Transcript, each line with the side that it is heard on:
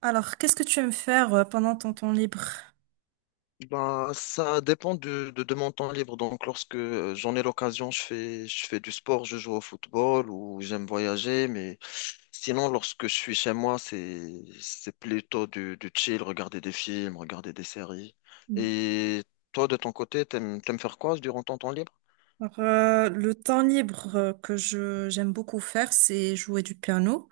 right: Alors, qu'est-ce que tu aimes faire pendant ton temps libre?
left: Ben, ça dépend de mon temps libre. Donc, lorsque j'en ai l'occasion, je fais du sport, je joue au football ou j'aime voyager. Mais sinon, lorsque je suis chez moi, c'est plutôt du chill, regarder des films, regarder des séries.
right: Mm.
left: Et toi, de ton côté, t'aimes faire quoi durant ton temps libre?
right: Le temps libre que je j'aime beaucoup faire, c'est jouer du piano.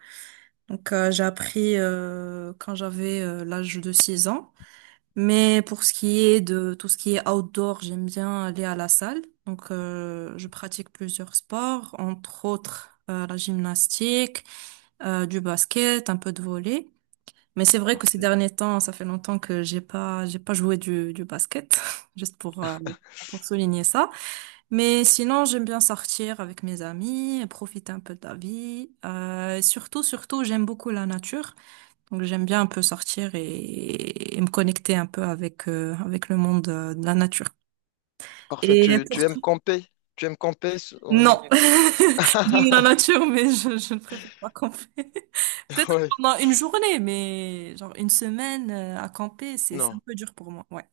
right: J'ai appris quand j'avais l'âge de 6 ans. Mais pour ce qui est de tout ce qui est outdoor, j'aime bien aller à la salle. Je pratique plusieurs sports, entre autres la gymnastique, du basket, un peu de volley. Mais c'est vrai que ces
left: Parfait.
right: derniers temps, ça fait longtemps que j'ai pas joué du basket, juste pour souligner ça. Mais sinon, j'aime bien sortir avec mes amis, profiter un peu de la vie. Et surtout, surtout, j'aime beaucoup la nature. Donc, j'aime bien un peu sortir et me connecter un peu avec le monde de la nature.
left: Parfait.
right: Et
left: Tu,
right: pour
left: tu aimes camper? Tu aimes camper? S- au ni-
right: Non, j'aime la nature, mais je ne préfère pas camper. Peut-être
left: Ouais.
right: pendant une journée, mais genre une semaine à camper, c'est un
left: Non.
right: peu dur pour moi. Ouais.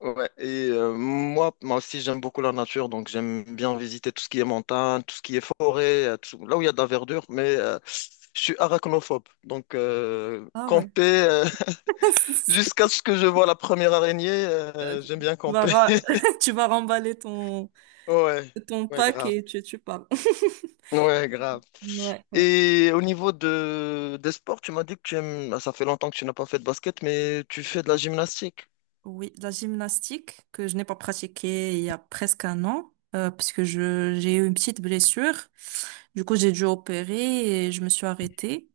left: Ouais, et moi, moi aussi, j'aime beaucoup la nature, donc j'aime bien visiter tout ce qui est montagne, tout ce qui est forêt, là où il y a de la verdure, mais je suis arachnophobe. Donc,
right: Ah ouais.
left: camper, jusqu'à ce que je vois la première araignée,
right: Euh,
left: j'aime bien
right: Tu vas,
left: camper.
right: tu vas remballer
left: Ouais,
right: ton
left: ouais,
right: pack
left: grave.
right: et tu pars.
left: Ouais, grave.
right: Ouais, ouais.
left: Et au niveau de, des sports, tu m'as dit que tu aimes, ah, ça fait longtemps que tu n'as pas fait de basket, mais tu fais de la gymnastique.
right: Oui, la gymnastique que je n'ai pas pratiquée il y a presque un an, parce que j'ai eu une petite blessure. Du coup, j'ai dû opérer et je me suis arrêtée.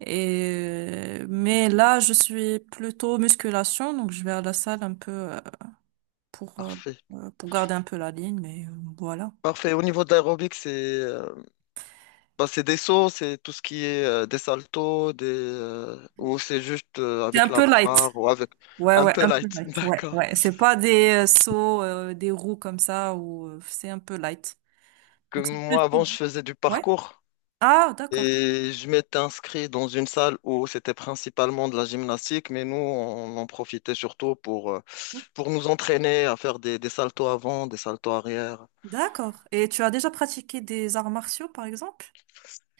right: Et, mais là, je suis plutôt musculation, donc je vais à la salle un peu pour, euh,
left: Parfait.
right: pour garder un peu la ligne, mais voilà.
left: Parfait. Au niveau de l'aérobic, Bah, c'est des sauts, c'est tout ce qui est des saltos, ou c'est juste
right: C'est un
left: avec la
right: peu light.
left: barre ou avec
right: Ouais,
left: un
right: ouais,
left: peu
right: un peu
left: light.
right: light. Ouais,
left: D'accord.
right: ouais. C'est pas des sauts, des roues comme ça, ou c'est un peu light.
left: Que
right: Donc c'est plus.
left: moi, avant, je faisais du
right: Ouais.
left: parcours
right: Ah, d'accord.
left: et je m'étais inscrit dans une salle où c'était principalement de la gymnastique, mais nous, on en profitait surtout pour nous entraîner à faire des saltos avant, des saltos arrière.
right: D'accord. Et tu as déjà pratiqué des arts martiaux, par exemple?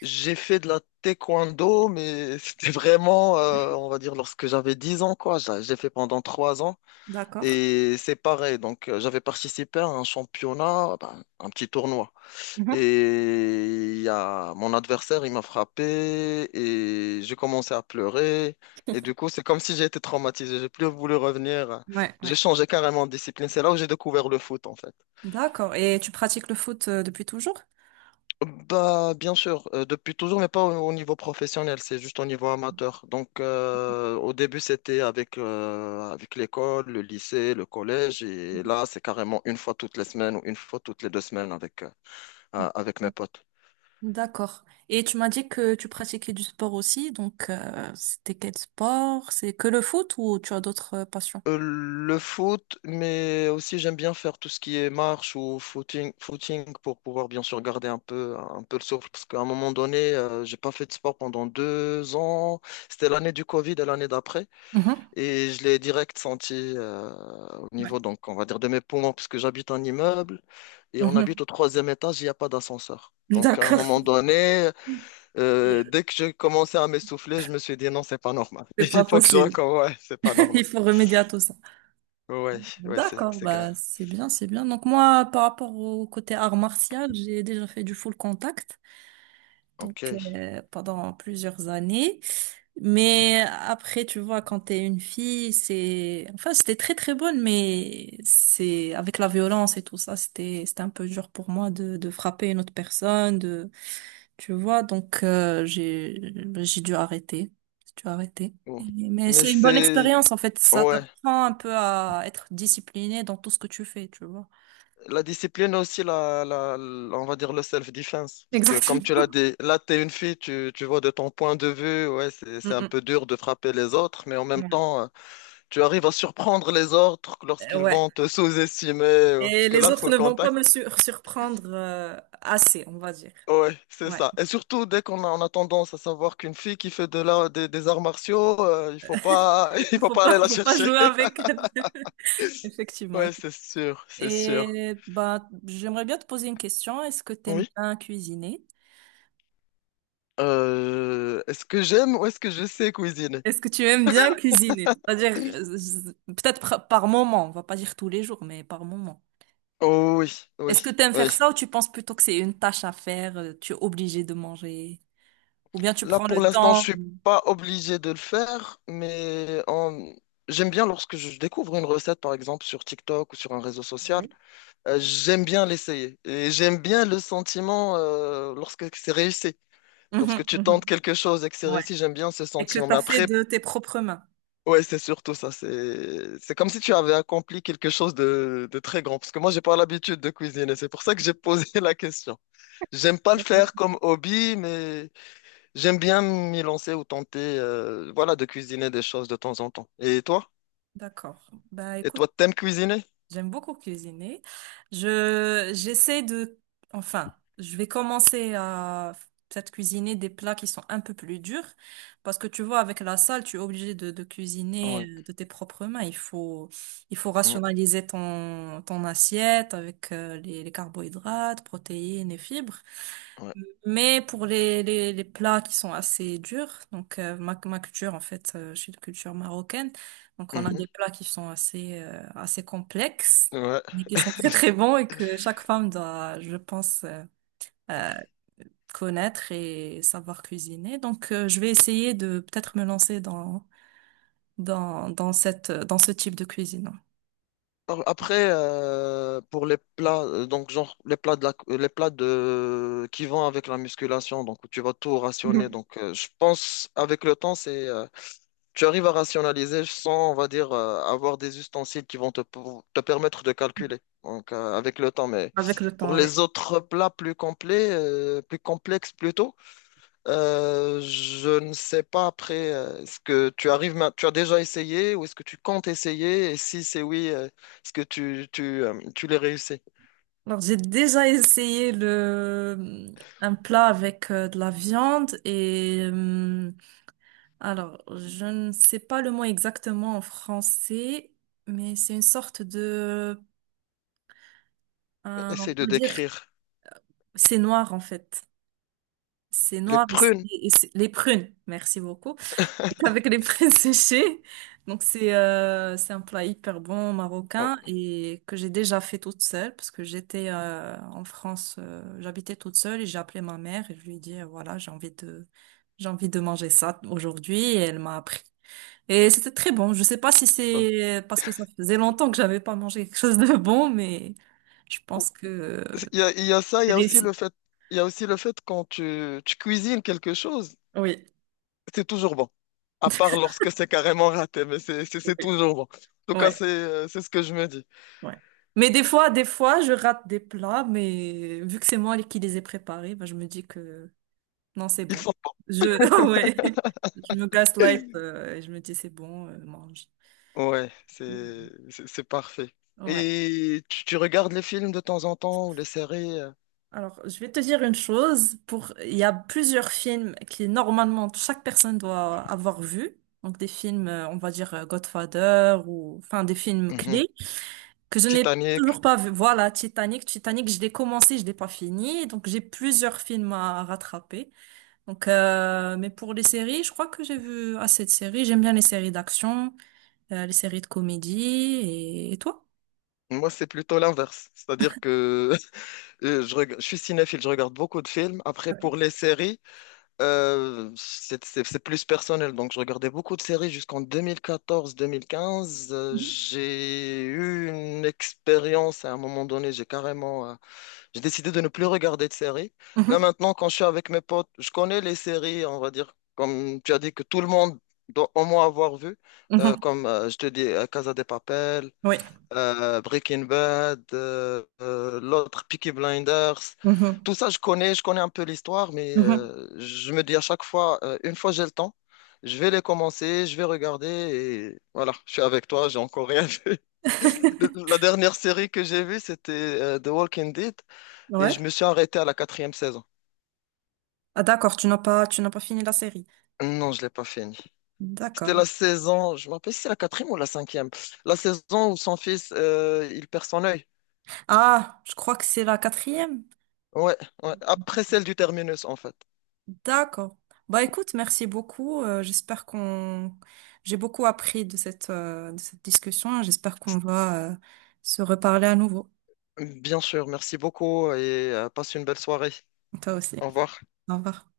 left: J'ai fait de la taekwondo, mais c'était vraiment, on va dire, lorsque j'avais 10 ans, quoi. J'ai fait pendant 3 ans.
right: D'accord.
left: Et c'est pareil, donc j'avais participé à un championnat, ben, un petit tournoi.
right: Mhm.
left: Et il y a mon adversaire, il m'a frappé et j'ai commencé à pleurer. Et du coup, c'est comme si j'ai été traumatisé. J'ai plus voulu revenir.
right: Ouais, ouais.
left: J'ai changé carrément de discipline. C'est là où j'ai découvert le foot, en fait.
right: D'accord. Et tu pratiques le foot depuis toujours?
left: Bah, bien sûr, depuis toujours, mais pas au niveau professionnel, c'est juste au niveau amateur. Donc, au début, c'était avec, avec l'école, le lycée, le collège, et là, c'est carrément une fois toutes les semaines ou une fois toutes les deux semaines avec, avec mes potes.
right: D'accord. Et tu m'as dit que tu pratiquais du sport aussi, donc c'était quel sport? C'est que le foot ou tu as d'autres passions?
left: Le foot, mais aussi j'aime bien faire tout ce qui est marche ou footing, footing pour pouvoir bien sûr garder un peu le souffle, parce qu'à un moment donné, j'ai pas fait de sport pendant 2 ans. C'était l'année du Covid et l'année d'après.
right: Mhm.
left: Et je l'ai direct senti au
right: Ouais.
left: niveau, donc, on va dire, de mes poumons, puisque j'habite un immeuble et on habite
right: Mhm.
left: au troisième étage, il n'y a pas d'ascenseur. Donc, à un
right: D'accord.
left: moment donné, dès que je commençais à m'essouffler, je me suis dit non, c'est pas normal.
right: C'est
left: Il
right: pas
left: faut que je
right: possible.
left: recommence. Ouais, c'est pas normal.
right: Il faut remédier à tout ça.
left: Ouais, ouais,
right: D'accord,
left: c'est grave.
right: bah c'est bien, c'est bien. Donc moi, par rapport au côté art martial, j'ai déjà fait du full contact, donc
left: Ok.
right: pendant plusieurs années. Mais après, tu vois, quand t'es une fille, c'est, enfin, c'était très très bonne, mais c'est, avec la violence et tout ça, c'était un peu dur pour moi de frapper une autre personne, de, tu vois, donc, j'ai dû arrêter. J'ai dû arrêter.
left: Bon.
right: Mais
left: Mais
right: c'est une bonne
left: c'est.
right: expérience, en fait. Ça
left: Ouais.
right: t'apprend un peu à être discipliné dans tout ce que tu fais, tu vois.
left: La discipline aussi, on va dire le self-defense. Parce que comme tu l'as
right: Exactement.
left: dit, là, tu es une fille, tu vois de ton point de vue, ouais, c'est un
right: Mm,
left: peu dur de frapper les autres, mais en
right: mm.
left: même
right: Ouais.
left: temps, tu arrives à surprendre les autres lorsqu'ils
right: Ouais.
left: vont te sous-estimer. Parce
right: Et
left: que là,
right: les
left: il faut
right: autres
left: le
right: ne vont pas
left: contact.
right: me surprendre, assez, on va dire.
left: Ouais, c'est
right: Ouais.
left: ça. Et surtout, dès qu'on a, on a tendance à savoir qu'une fille qui fait de la, des arts martiaux, il faut pas, il faut pas aller la
right: Faut pas
left: chercher.
right: jouer avec. Effectivement.
left: Ouais, c'est sûr, c'est sûr.
right: Et bah, j'aimerais bien te poser une question. Est-ce que tu aimes
left: Oui.
right: bien cuisiner?
left: Est-ce que j'aime ou est-ce que je sais cuisiner?
right: Est-ce que tu aimes bien cuisiner? C'est-à-dire, peut-être par moment, on va pas dire tous les jours, mais par moment.
left: Oh oui, oui,
right: Est-ce que tu aimes
left: oui.
right: faire ça ou tu penses plutôt que c'est une tâche à faire, tu es obligé de manger? Ou bien tu
left: Là,
right: prends
left: pour
right: le
left: l'instant, je
right: temps?
left: suis pas obligé de le faire, j'aime bien lorsque je découvre une recette, par exemple, sur TikTok ou sur un réseau social, j'aime bien l'essayer. Et j'aime bien le sentiment lorsque c'est réussi. Lorsque
right: Mhm,
left: tu
right: mhm,
left: tentes quelque chose et que c'est
right: ouais.
left: réussi, j'aime bien ce
right: Et que
left: sentiment. Mais
right: t'as fait
left: après,
right: de tes propres mains.
left: ouais, c'est surtout ça. C'est comme si tu avais accompli quelque chose de très grand. Parce que moi, j'ai pas l'habitude de cuisiner. C'est pour ça que j'ai posé la question. J'aime pas le
right: Ouais.
left: faire comme hobby, mais... J'aime bien m'y lancer ou tenter, voilà, de cuisiner des choses de temps en temps. Et toi?
right: D'accord. Bah
left: Et
right: écoute,
left: toi, t'aimes cuisiner?
right: j'aime beaucoup cuisiner. J'essaie de, enfin, je vais commencer à peut-être cuisiner des plats qui sont un peu plus durs parce que tu vois, avec la salle, tu es obligé de cuisiner
left: Ouais,
right: de tes propres mains. Il faut
left: ouais,
right: rationaliser ton assiette avec les carbohydrates, protéines et fibres.
left: ouais.
right: Mais pour les plats qui sont assez durs, donc ma culture en fait, je suis de culture marocaine, donc on a
left: Mhm,
right: des plats qui sont assez complexes,
left: ouais.
right: mais qui sont très très bons et que chaque femme doit, je pense, euh, connaître et savoir cuisiner. Donc je vais essayer de peut-être me lancer dans ce type de cuisine.
left: Alors, après, pour les plats, donc genre les plats les plats de qui vont avec la musculation, donc où tu vas tout rationner.
right: Mhm.
left: Donc, je pense avec le temps, c'est tu arrives à rationaliser sans, on va dire, avoir des ustensiles qui vont te, te permettre de calculer. Donc, avec le temps. Mais
right: Avec le
left: pour
right: temps, oui.
left: les autres plats plus complets, plus complexes plutôt, je ne sais pas après, est-ce que tu arrives, tu as déjà essayé ou est-ce que tu comptes essayer? Et si c'est oui, est-ce que tu les réussis?
right: Alors, j'ai déjà essayé un plat avec de la viande et alors, je ne sais pas le mot exactement en français, mais c'est une sorte de, on
left: Essaye de
right: va dire,
left: décrire
right: c'est noir en fait. C'est
left: les
right: noir et c'est
left: prunes.
right: et c'est- les prunes. Merci beaucoup. Donc, avec les prunes séchées. Donc c'est un plat hyper bon
left: Bon.
right: marocain et que j'ai déjà fait toute seule parce que j'étais en France, j'habitais toute seule et j'ai appelé ma mère et je lui ai dit voilà, j'ai envie de manger ça aujourd'hui et elle m'a appris. Et c'était très bon. Je sais pas si
left: Ah.
right: c'est parce que ça faisait longtemps que j'avais pas mangé quelque chose de bon, mais je pense que
left: Il y a ça, il y
right: c'est
left: a aussi le
right: réussi.
left: fait, il y a aussi le fait quand tu cuisines quelque chose,
right: Oui,
left: c'est toujours bon. À part lorsque c'est carrément raté, mais c'est
right: oui,
left: toujours bon. En tout cas,
right: ouais,
left: c'est ce que je me dis.
right: ouais. Mais des fois, je rate des plats, mais vu que c'est moi qui les ai préparés, bah, je me dis que non, c'est
left: Ils
right: bon.
left: sont bons.
right: Je, ouais, je me gaslight, et je me dis c'est bon, mange.
left: Ouais, c'est parfait.
right: Ouais.
left: Et tu regardes les films de temps en temps ou les séries
right: Alors, je vais te dire une chose. Pour, il y a plusieurs films qui, normalement, chaque personne doit avoir vu. Donc, des films, on va dire, Godfather ou, enfin, des films
left: mhm.
right: clés que je n'ai
left: Titanic.
right: toujours pas vu. Voilà, Titanic. Titanic, je l'ai commencé, je l'ai pas fini. Donc, j'ai plusieurs films à rattraper. Donc, mais pour les séries, je crois que j'ai vu assez de séries. J'aime bien les séries d'action, les séries de comédie. Et toi?
left: Moi, c'est plutôt l'inverse. C'est-à-dire que je suis cinéphile, je regarde beaucoup de films. Après, pour les séries, c'est plus personnel. Donc, je regardais beaucoup de séries jusqu'en 2014-2015.
right: Mhm.
left: J'ai eu une expérience à un moment donné. J'ai décidé de ne plus regarder de séries. Là,
right: Mhm.
left: maintenant, quand je suis avec mes potes, je connais les séries, on va dire, comme tu as dit, que tout le monde doit au moins avoir vu.
right: Mhm.
left: Comme je te dis, Casa de Papel
right: Oui.
left: Breaking Bad, l'autre Peaky Blinders.
right: Mhm.
left: Tout ça, je connais un peu l'histoire, mais
right: Mhm.
left: je me dis à chaque fois, une fois j'ai le temps, je vais les commencer, je vais regarder et voilà, je suis avec toi, j'ai encore rien vu. La dernière série que j'ai vue, c'était The Walking Dead et
right: Ouais.
left: je me suis arrêté à la quatrième saison.
right: Ah d'accord, tu n'as pas fini la série.
left: Non, je l'ai pas fini. C'était
right: D'accord.
left: la saison, je me rappelle si c'est la quatrième ou la cinquième. La saison où son fils, il perd son œil.
right: Ah, je crois que c'est la quatrième.
left: Ouais, ouais. Après celle du terminus, en fait.
right: D'accord. Bah écoute, merci beaucoup. J'ai beaucoup appris de cette discussion. J'espère qu'on va, se reparler à nouveau.
left: Bien sûr, merci beaucoup et passe une belle soirée.
right: Toi aussi.
left: Au revoir.
right: Au revoir.